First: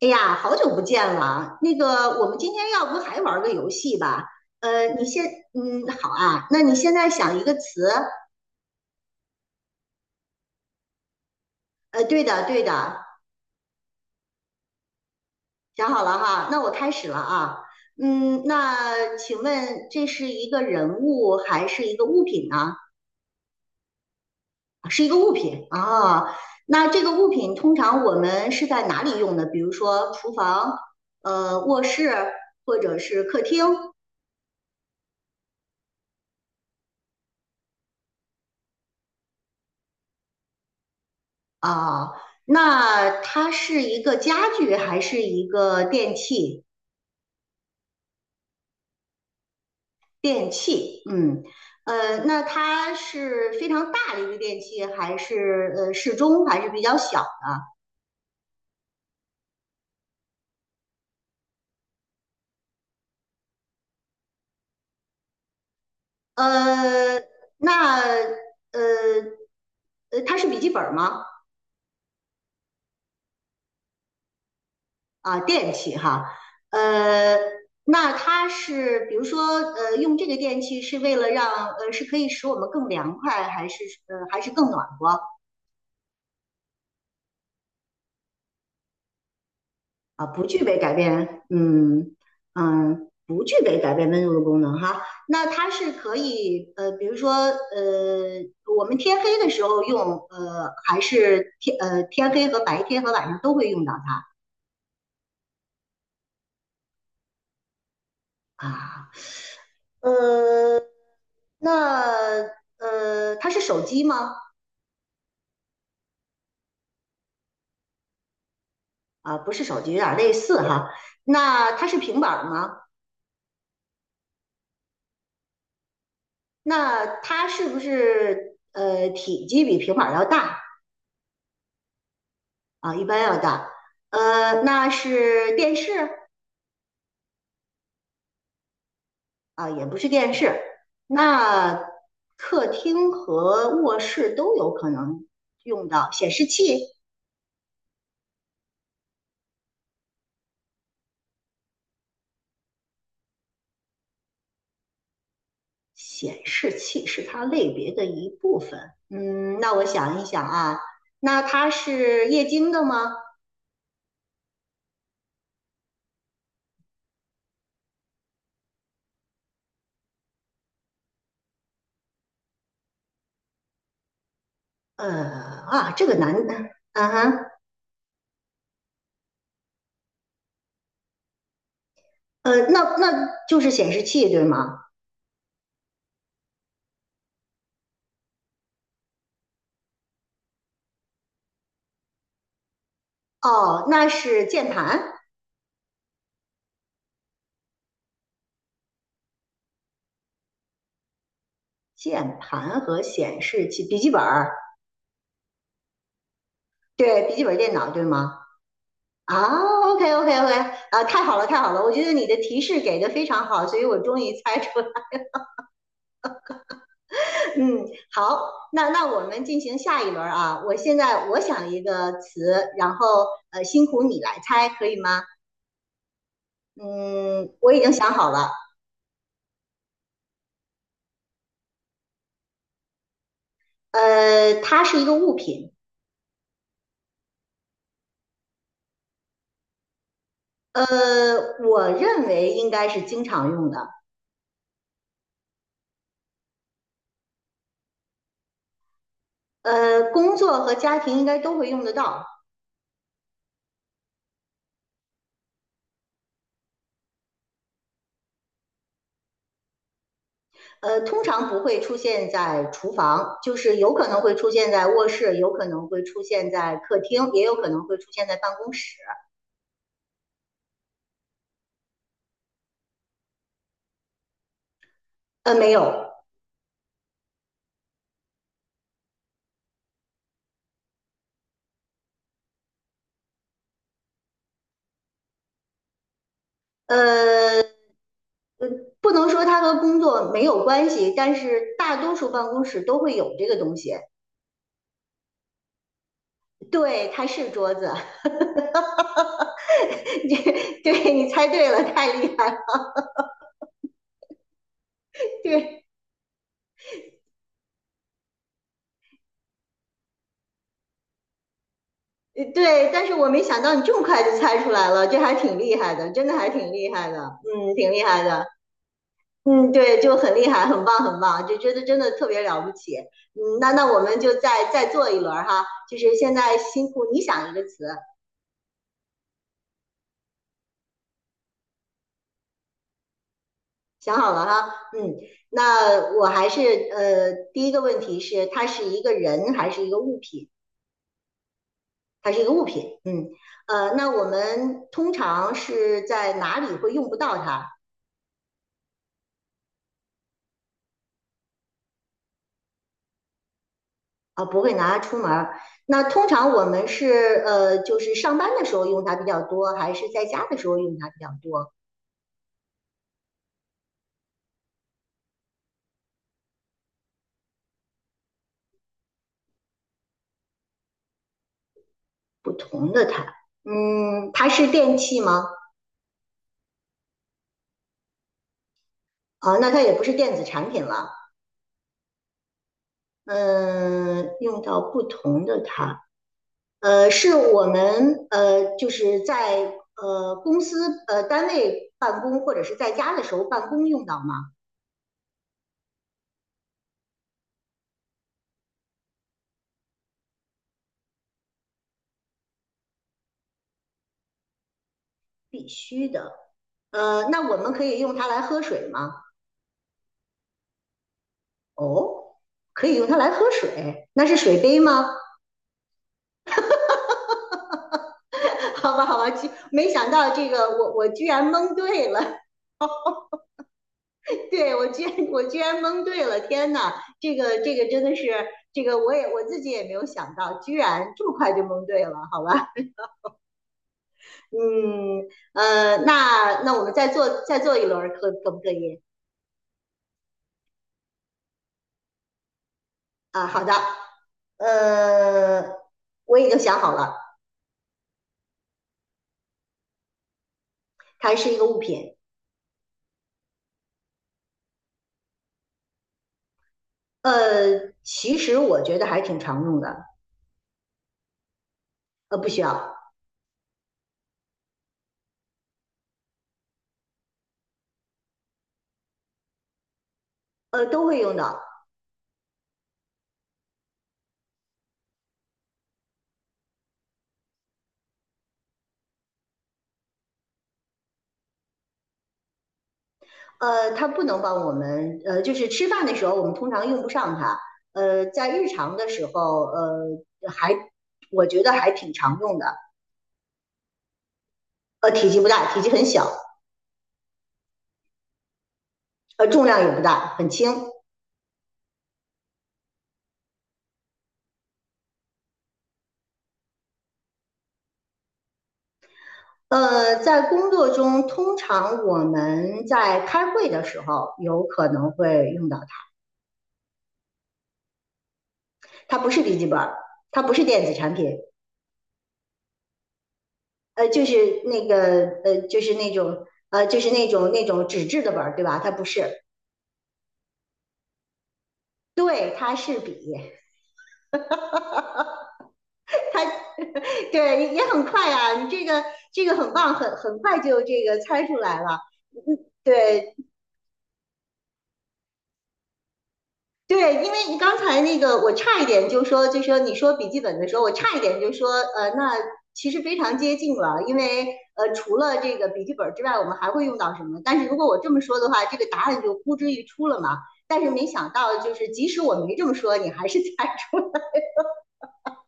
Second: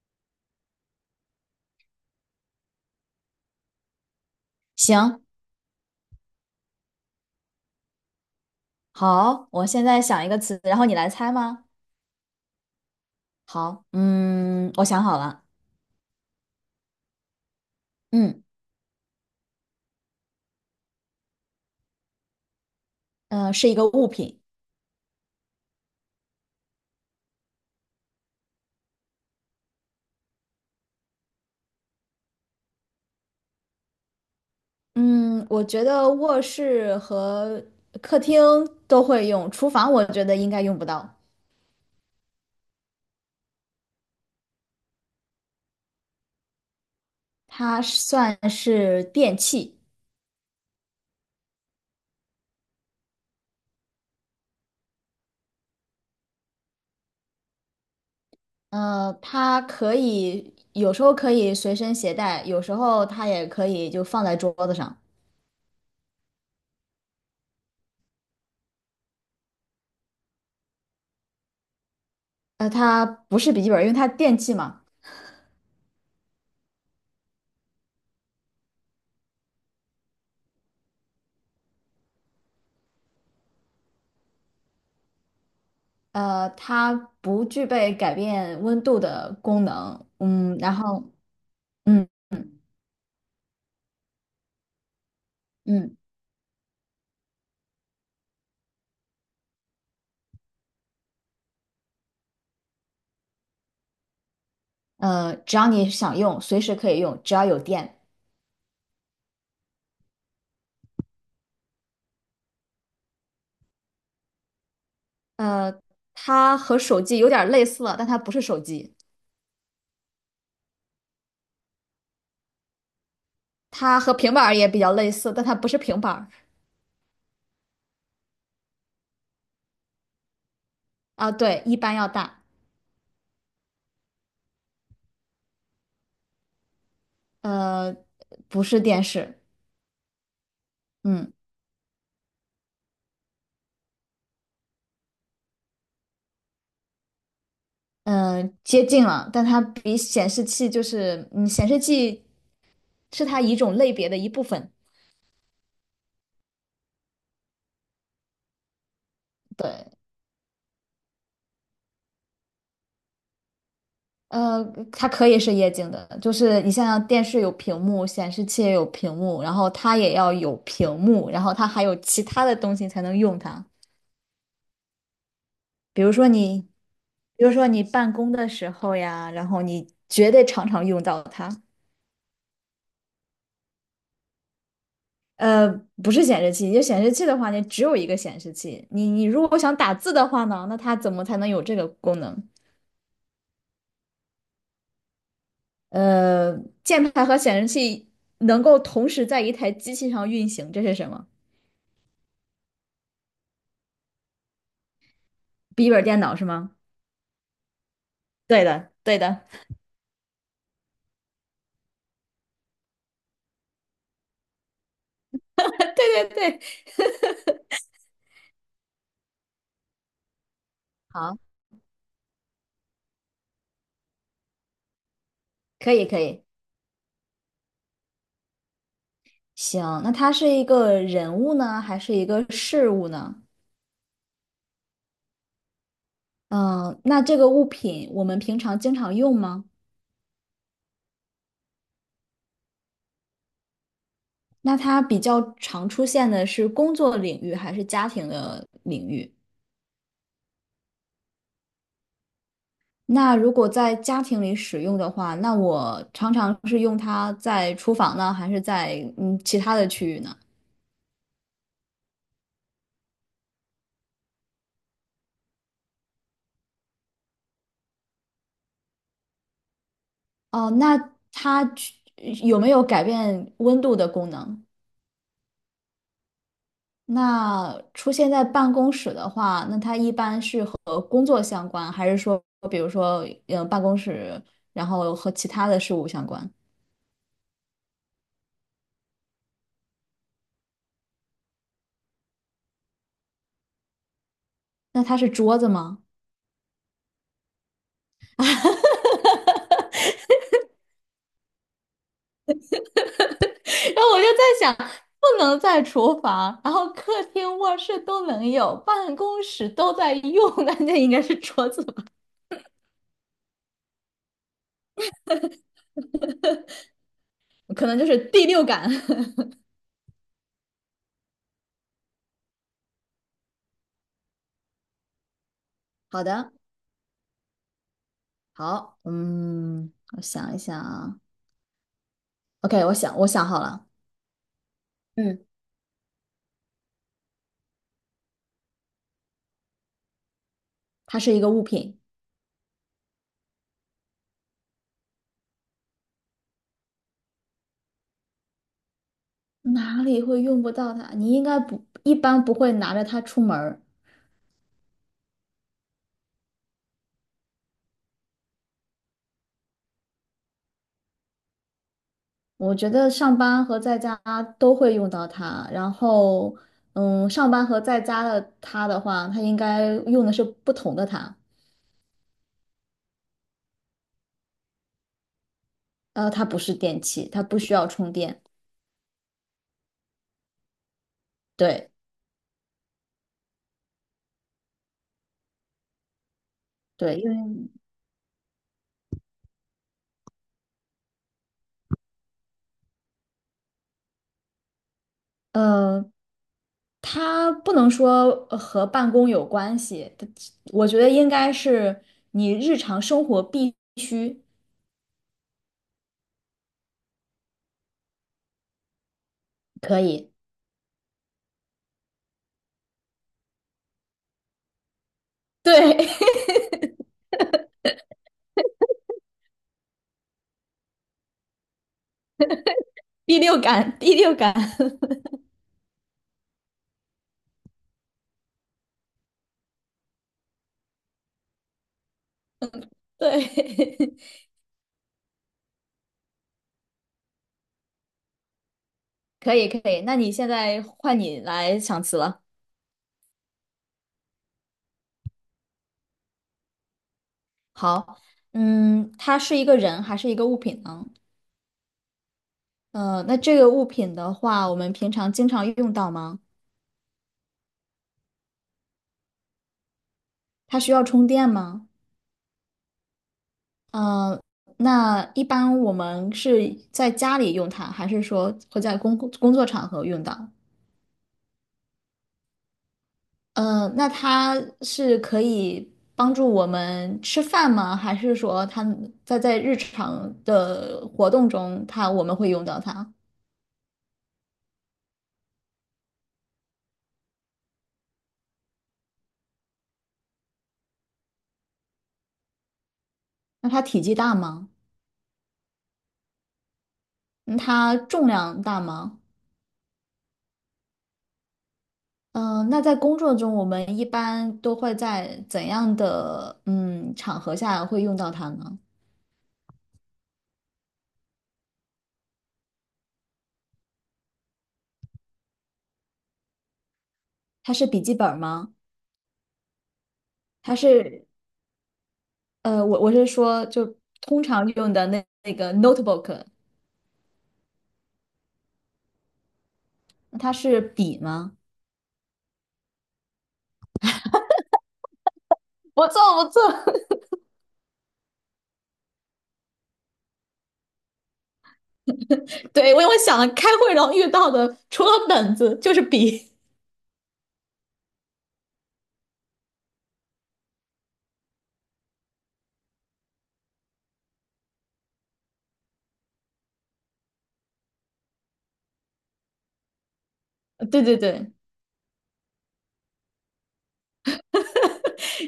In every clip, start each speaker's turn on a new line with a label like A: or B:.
A: 哎呀，好久不见了。那个，我们今天要不还玩个游戏吧？你
B: 行，
A: 先，嗯，好啊。那你现在想一个词，
B: 好，我现在想一个词，然后你来猜吗？
A: 对的。
B: 好，我想好了。
A: 想好了哈。那我开始了啊。嗯，
B: 嗯，
A: 那请问这是一个人物还是一个物品呢？啊
B: 是一个物品。
A: 是一个物品啊。那这个物品通常我们是在哪里用的？比如说厨房、卧室或者是客厅。
B: 嗯，我觉得卧室和客厅都会用，厨房我觉得应该用不到。
A: 啊，那它是一个家具还是一个电器？
B: 它算是电器。
A: 电器，嗯，那它是非常大的一个电器，还是适中，还是比较小？
B: 它可以有时候可以随身携带，有时候它也可以就放在桌子上。
A: 呃，那呃它是笔记本吗？
B: 它不是笔记本，因为它电器嘛。
A: 啊，电器哈，呃，那它是比如说用这个电器是为了让是可以使我们更凉快，还是更暖和？
B: 它不具备改变温度的功能。
A: 啊，不
B: 嗯，
A: 具
B: 然
A: 备改
B: 后
A: 变，
B: 嗯
A: 嗯嗯，不具备改变温度的功能哈。那它是
B: 嗯
A: 可以，比如说，我们天黑的时候用，还是天黑和白天和晚上都会用到
B: 只要你想用，随时可以用，只要有电。
A: 它啊。呃，那它是手机吗？
B: 呃，它和手机有点类似了，但它不是手机。
A: 啊，不是手机，有点类似哈。那它是平板儿吗？
B: 它和平板儿也比较类似，但它不是平板儿。
A: 那它是不是体积比平板儿要大？
B: 啊，对，一般要大。
A: 啊，一般要大。那是电视
B: 呃，不是电视。
A: 啊，也不是电视，
B: 嗯
A: 那客厅和卧室都有可能用到显示器。
B: 接近了，但它比显示器就是，嗯，显示器是它一种类别的一部分。
A: 显示器是它类别的一部分。嗯，那我
B: 对。
A: 想一想啊，那它是液晶的吗？
B: 呃，它可以是液晶的，就是你像电视有屏幕，显示器也有屏幕，然后它也要有屏幕，然后它还有其他的东西才能用它。
A: 呃啊，
B: 比
A: 这
B: 如
A: 个
B: 说
A: 难的，
B: 你，
A: 啊哈，
B: 比如说你办公的时候呀，然后你绝对常常用到它。
A: 那就是显示器对吗？
B: 呃，不是显示器，就显示器的话，你只有一个显示器。你如果想打字的话呢，那它怎么才能有这个功能？
A: 哦，那是键盘，
B: 呃，键盘和显示器能够同时在一台机器上运行，这是什么？
A: 键盘和显示器，笔记本儿
B: 笔记本电脑是吗？
A: 对，笔记本电脑，对吗？
B: 对的，对
A: 啊
B: 的，
A: ，OK OK OK，啊，太好了太好了，我觉得你的提示给的非常好，所以我终于猜出了。
B: 对对对。
A: 嗯，好，那我们进行下一轮啊，我现在
B: 好，
A: 我想一个词，然后辛苦你来猜，可以吗？
B: 可以可以。
A: 嗯，我已经想好了，
B: 行，那它是一个人物呢，还是一个事物呢？
A: 它是一个物品，
B: 嗯，那这个物品我们平常经常用吗？
A: 呃，我认为应该是经常用的，
B: 那它比较常出现的是工作领域还是家庭的领域？
A: 工作和家庭应该都会用得到，
B: 那如果在家庭里使用的话，那我常常是用它在厨房呢，还是在其他的区域呢？
A: 通常不会出现在厨房，就是有可能会出现在卧室，有可能会出现在客厅，也有可能会出现在办公室。
B: 哦，那它有没有改变温度的功能？
A: 没有，
B: 那出现在办公室的话，那它一般是和工作相关，还是说，比如说，呃，办公室，然后和其他的事物相关？
A: 呃，呃不能说它和工作没有关系，但是大多数办公室都会有这个东西。
B: 那它是桌子吗？
A: 对，它是桌子，
B: 然
A: 对，你猜对了，太厉害
B: 后我就在想，不能在
A: 对。
B: 厨房，然后客厅、卧室都能有，办公室都在用，那那应该是桌子吧？
A: 呃对，但是我没想到你这么快就猜出来了，这还挺厉害的，真的还挺厉害的，嗯，
B: 可
A: 挺
B: 能
A: 厉
B: 就是
A: 害的。
B: 第六感。
A: 嗯，对，就很厉害，很棒，很棒，就觉得真的特别了不起。嗯，那我们就再做一轮儿哈，就是
B: 好
A: 现
B: 的，
A: 在辛苦你想一个词，
B: 好，嗯，我想一想啊，OK，我想好了。
A: 想好了哈。嗯，
B: 嗯，
A: 那我还是第一个问题是它是一个人还是一个物品？
B: 它是一个物品。
A: 它是一个物品。嗯，那我们通常是在哪里会用不到它
B: 哪里会用不到它？你应该不，一般不会拿着它出门儿。
A: 啊？不会拿它出门儿。那通常我们是就是上班的时候用它比较多，还是在家的时候用它比较多？
B: 我觉得上班和在家都会用到它。然后，嗯，上班和在家的它的话，它应该用的是不同的它。
A: 不同的它，嗯，它是电器吗？
B: 它不是电器，它不需要充电。
A: 啊，那它也不是电子产品了。
B: 对
A: 嗯、用到不同的它，
B: 对，因
A: 是我
B: 为
A: 们就是在公司单位办公或者是在家的时候办公用到吗？
B: 嗯，它不能说和办公有关系，我觉得应该是你日常生活必须
A: 必须的。那我们可以用它来喝水吗？
B: 可以。
A: 哦。可以用它来喝水，那是水杯吗？
B: 对，
A: 好吧，好吧，居没想到这个我居然蒙对了。
B: 第六感，第六 感。
A: 对我居然蒙对了，天呐，这个真的是这个我自己也没有想到，居然这么快就蒙对了，好吧？
B: 对，
A: 嗯那我们再做一轮，可不可以？
B: 可以可以。那你现在换你来想词了。
A: 啊，好的，呃，我已经想好了，
B: 好，嗯，它是一个人还是一个物品呢？
A: 它是一个物品，
B: 那这个物品的话，我们平常经常用到吗？
A: 其实我觉得还挺常用的，
B: 它需要充电吗？
A: 不需要，
B: 嗯，那一般我们是在家里用它，还是说会在工作场合用到？
A: 都会用到，
B: 嗯，那它是可以帮助我们吃饭吗？还是说它在在日常的活动中它，我们会用到它？
A: 它不能帮我们，就是吃饭的时候我们通常用不上它，在日常的时候，还我觉得还挺常用的，
B: 那它体积大吗？
A: 体积不大，体积很小，
B: 嗯它重量大吗？
A: 重量也不大，很轻。
B: 那在工作中，我们一般都会在怎样的场合下会用到它呢？
A: 在工作中，通常我们在开会的时候有可能会用到它，
B: 它是笔记本儿吗？
A: 它不是笔记本它不是
B: 它
A: 电子产
B: 是
A: 品，
B: 我我是说，就
A: 呃，就
B: 通
A: 是
B: 常
A: 那
B: 用
A: 个
B: 的那那
A: 呃，
B: 个
A: 就是那
B: notebook。
A: 种呃，就是那种纸质的本对吧？它不是，
B: 它是笔吗？
A: 对，它是笔。
B: 不错不错。
A: 对，也很快啊，你这个很棒，很快就这个猜出来了。嗯，
B: 对，我
A: 对
B: 想了开会然后遇到的，除了本子就是笔。
A: 对，因为你刚才那个我差一点就说，你说笔记本的时候，我差一点就说，那其实非常接近了，因为除了这个笔记本之外，我们还会用到什么？但是如果我这么说的话，这个答案就呼之欲出了嘛。但是
B: 对
A: 没
B: 对
A: 想
B: 对，
A: 到，就是即使我没这么说，你还是 猜出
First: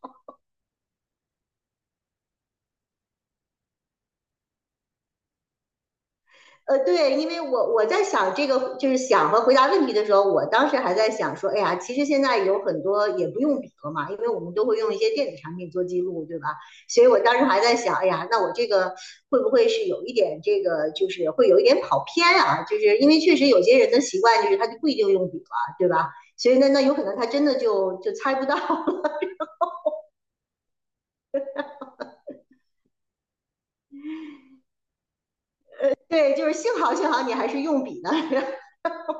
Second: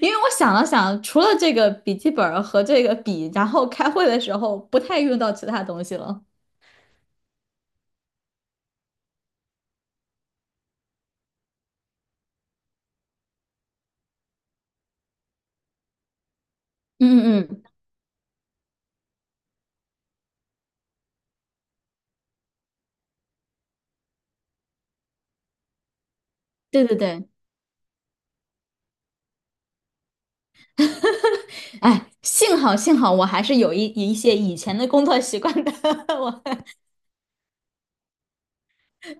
B: 因为我想了想，除了这个笔记本儿和这个笔，然后开会的时候不太用到其他东西了。
A: 对，因为我在想这个，就是想和回答问题的时候，我当时还在想说，哎呀，其实现在有很多也不用笔了嘛，因为我们都会用一些电子产品做记录，对吧？所以我当
B: 嗯
A: 时
B: 嗯
A: 还
B: 嗯，
A: 在想，哎呀，那我这个会不会是有一点这个，就是会有一点跑偏啊？就是因为确实有些人的习惯就是他就不一定用笔了，对吧？所以那
B: 对
A: 有
B: 对
A: 可能他
B: 对，
A: 真的就猜不到。
B: 哎，幸好幸好我还是有一些以前的工作习惯的，我
A: 对，就是幸好你还是用笔呢，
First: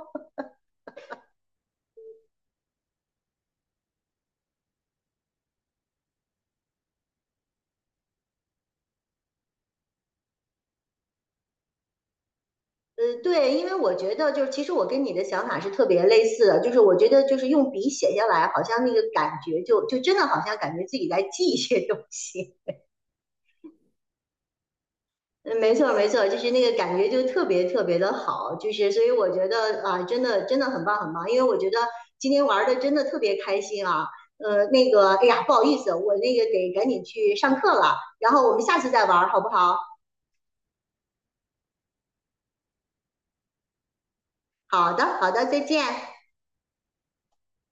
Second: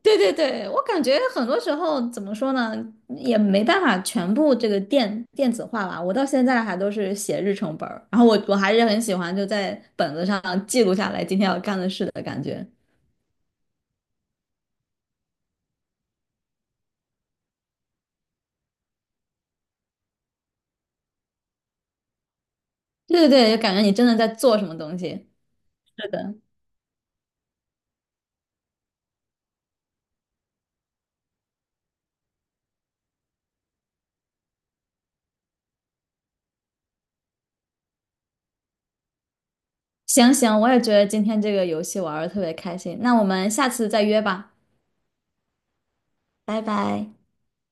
B: 对对对，我感觉很多时候怎么说呢，也没办法全部这个电子化吧。我到现在还都是写日程本儿，然后我还是很喜欢就在本子上记录下来今天要干的事的感觉。
A: 对，因为我觉得就是，其实我跟你的想法是特别类似的，就是我觉得就是用笔写下来，好像那个感觉就真的好像感觉自己在记一些东西。
B: 对对对，就感觉你真的在做什么东西。
A: 嗯，没错没
B: 是
A: 错，
B: 的。
A: 就是那个感觉就特别特别的好，就是所以我觉得啊，真的真的很棒很棒，因为我觉得今天玩的真的特别开心啊。那个，哎呀，不好意思，我那个得赶紧去上课了，然后我们下次再玩好不好？
B: 行行，我也觉得今天这个游戏玩的特别开心，那我们下次再约吧，
A: 好的好的，再见。
B: 拜拜。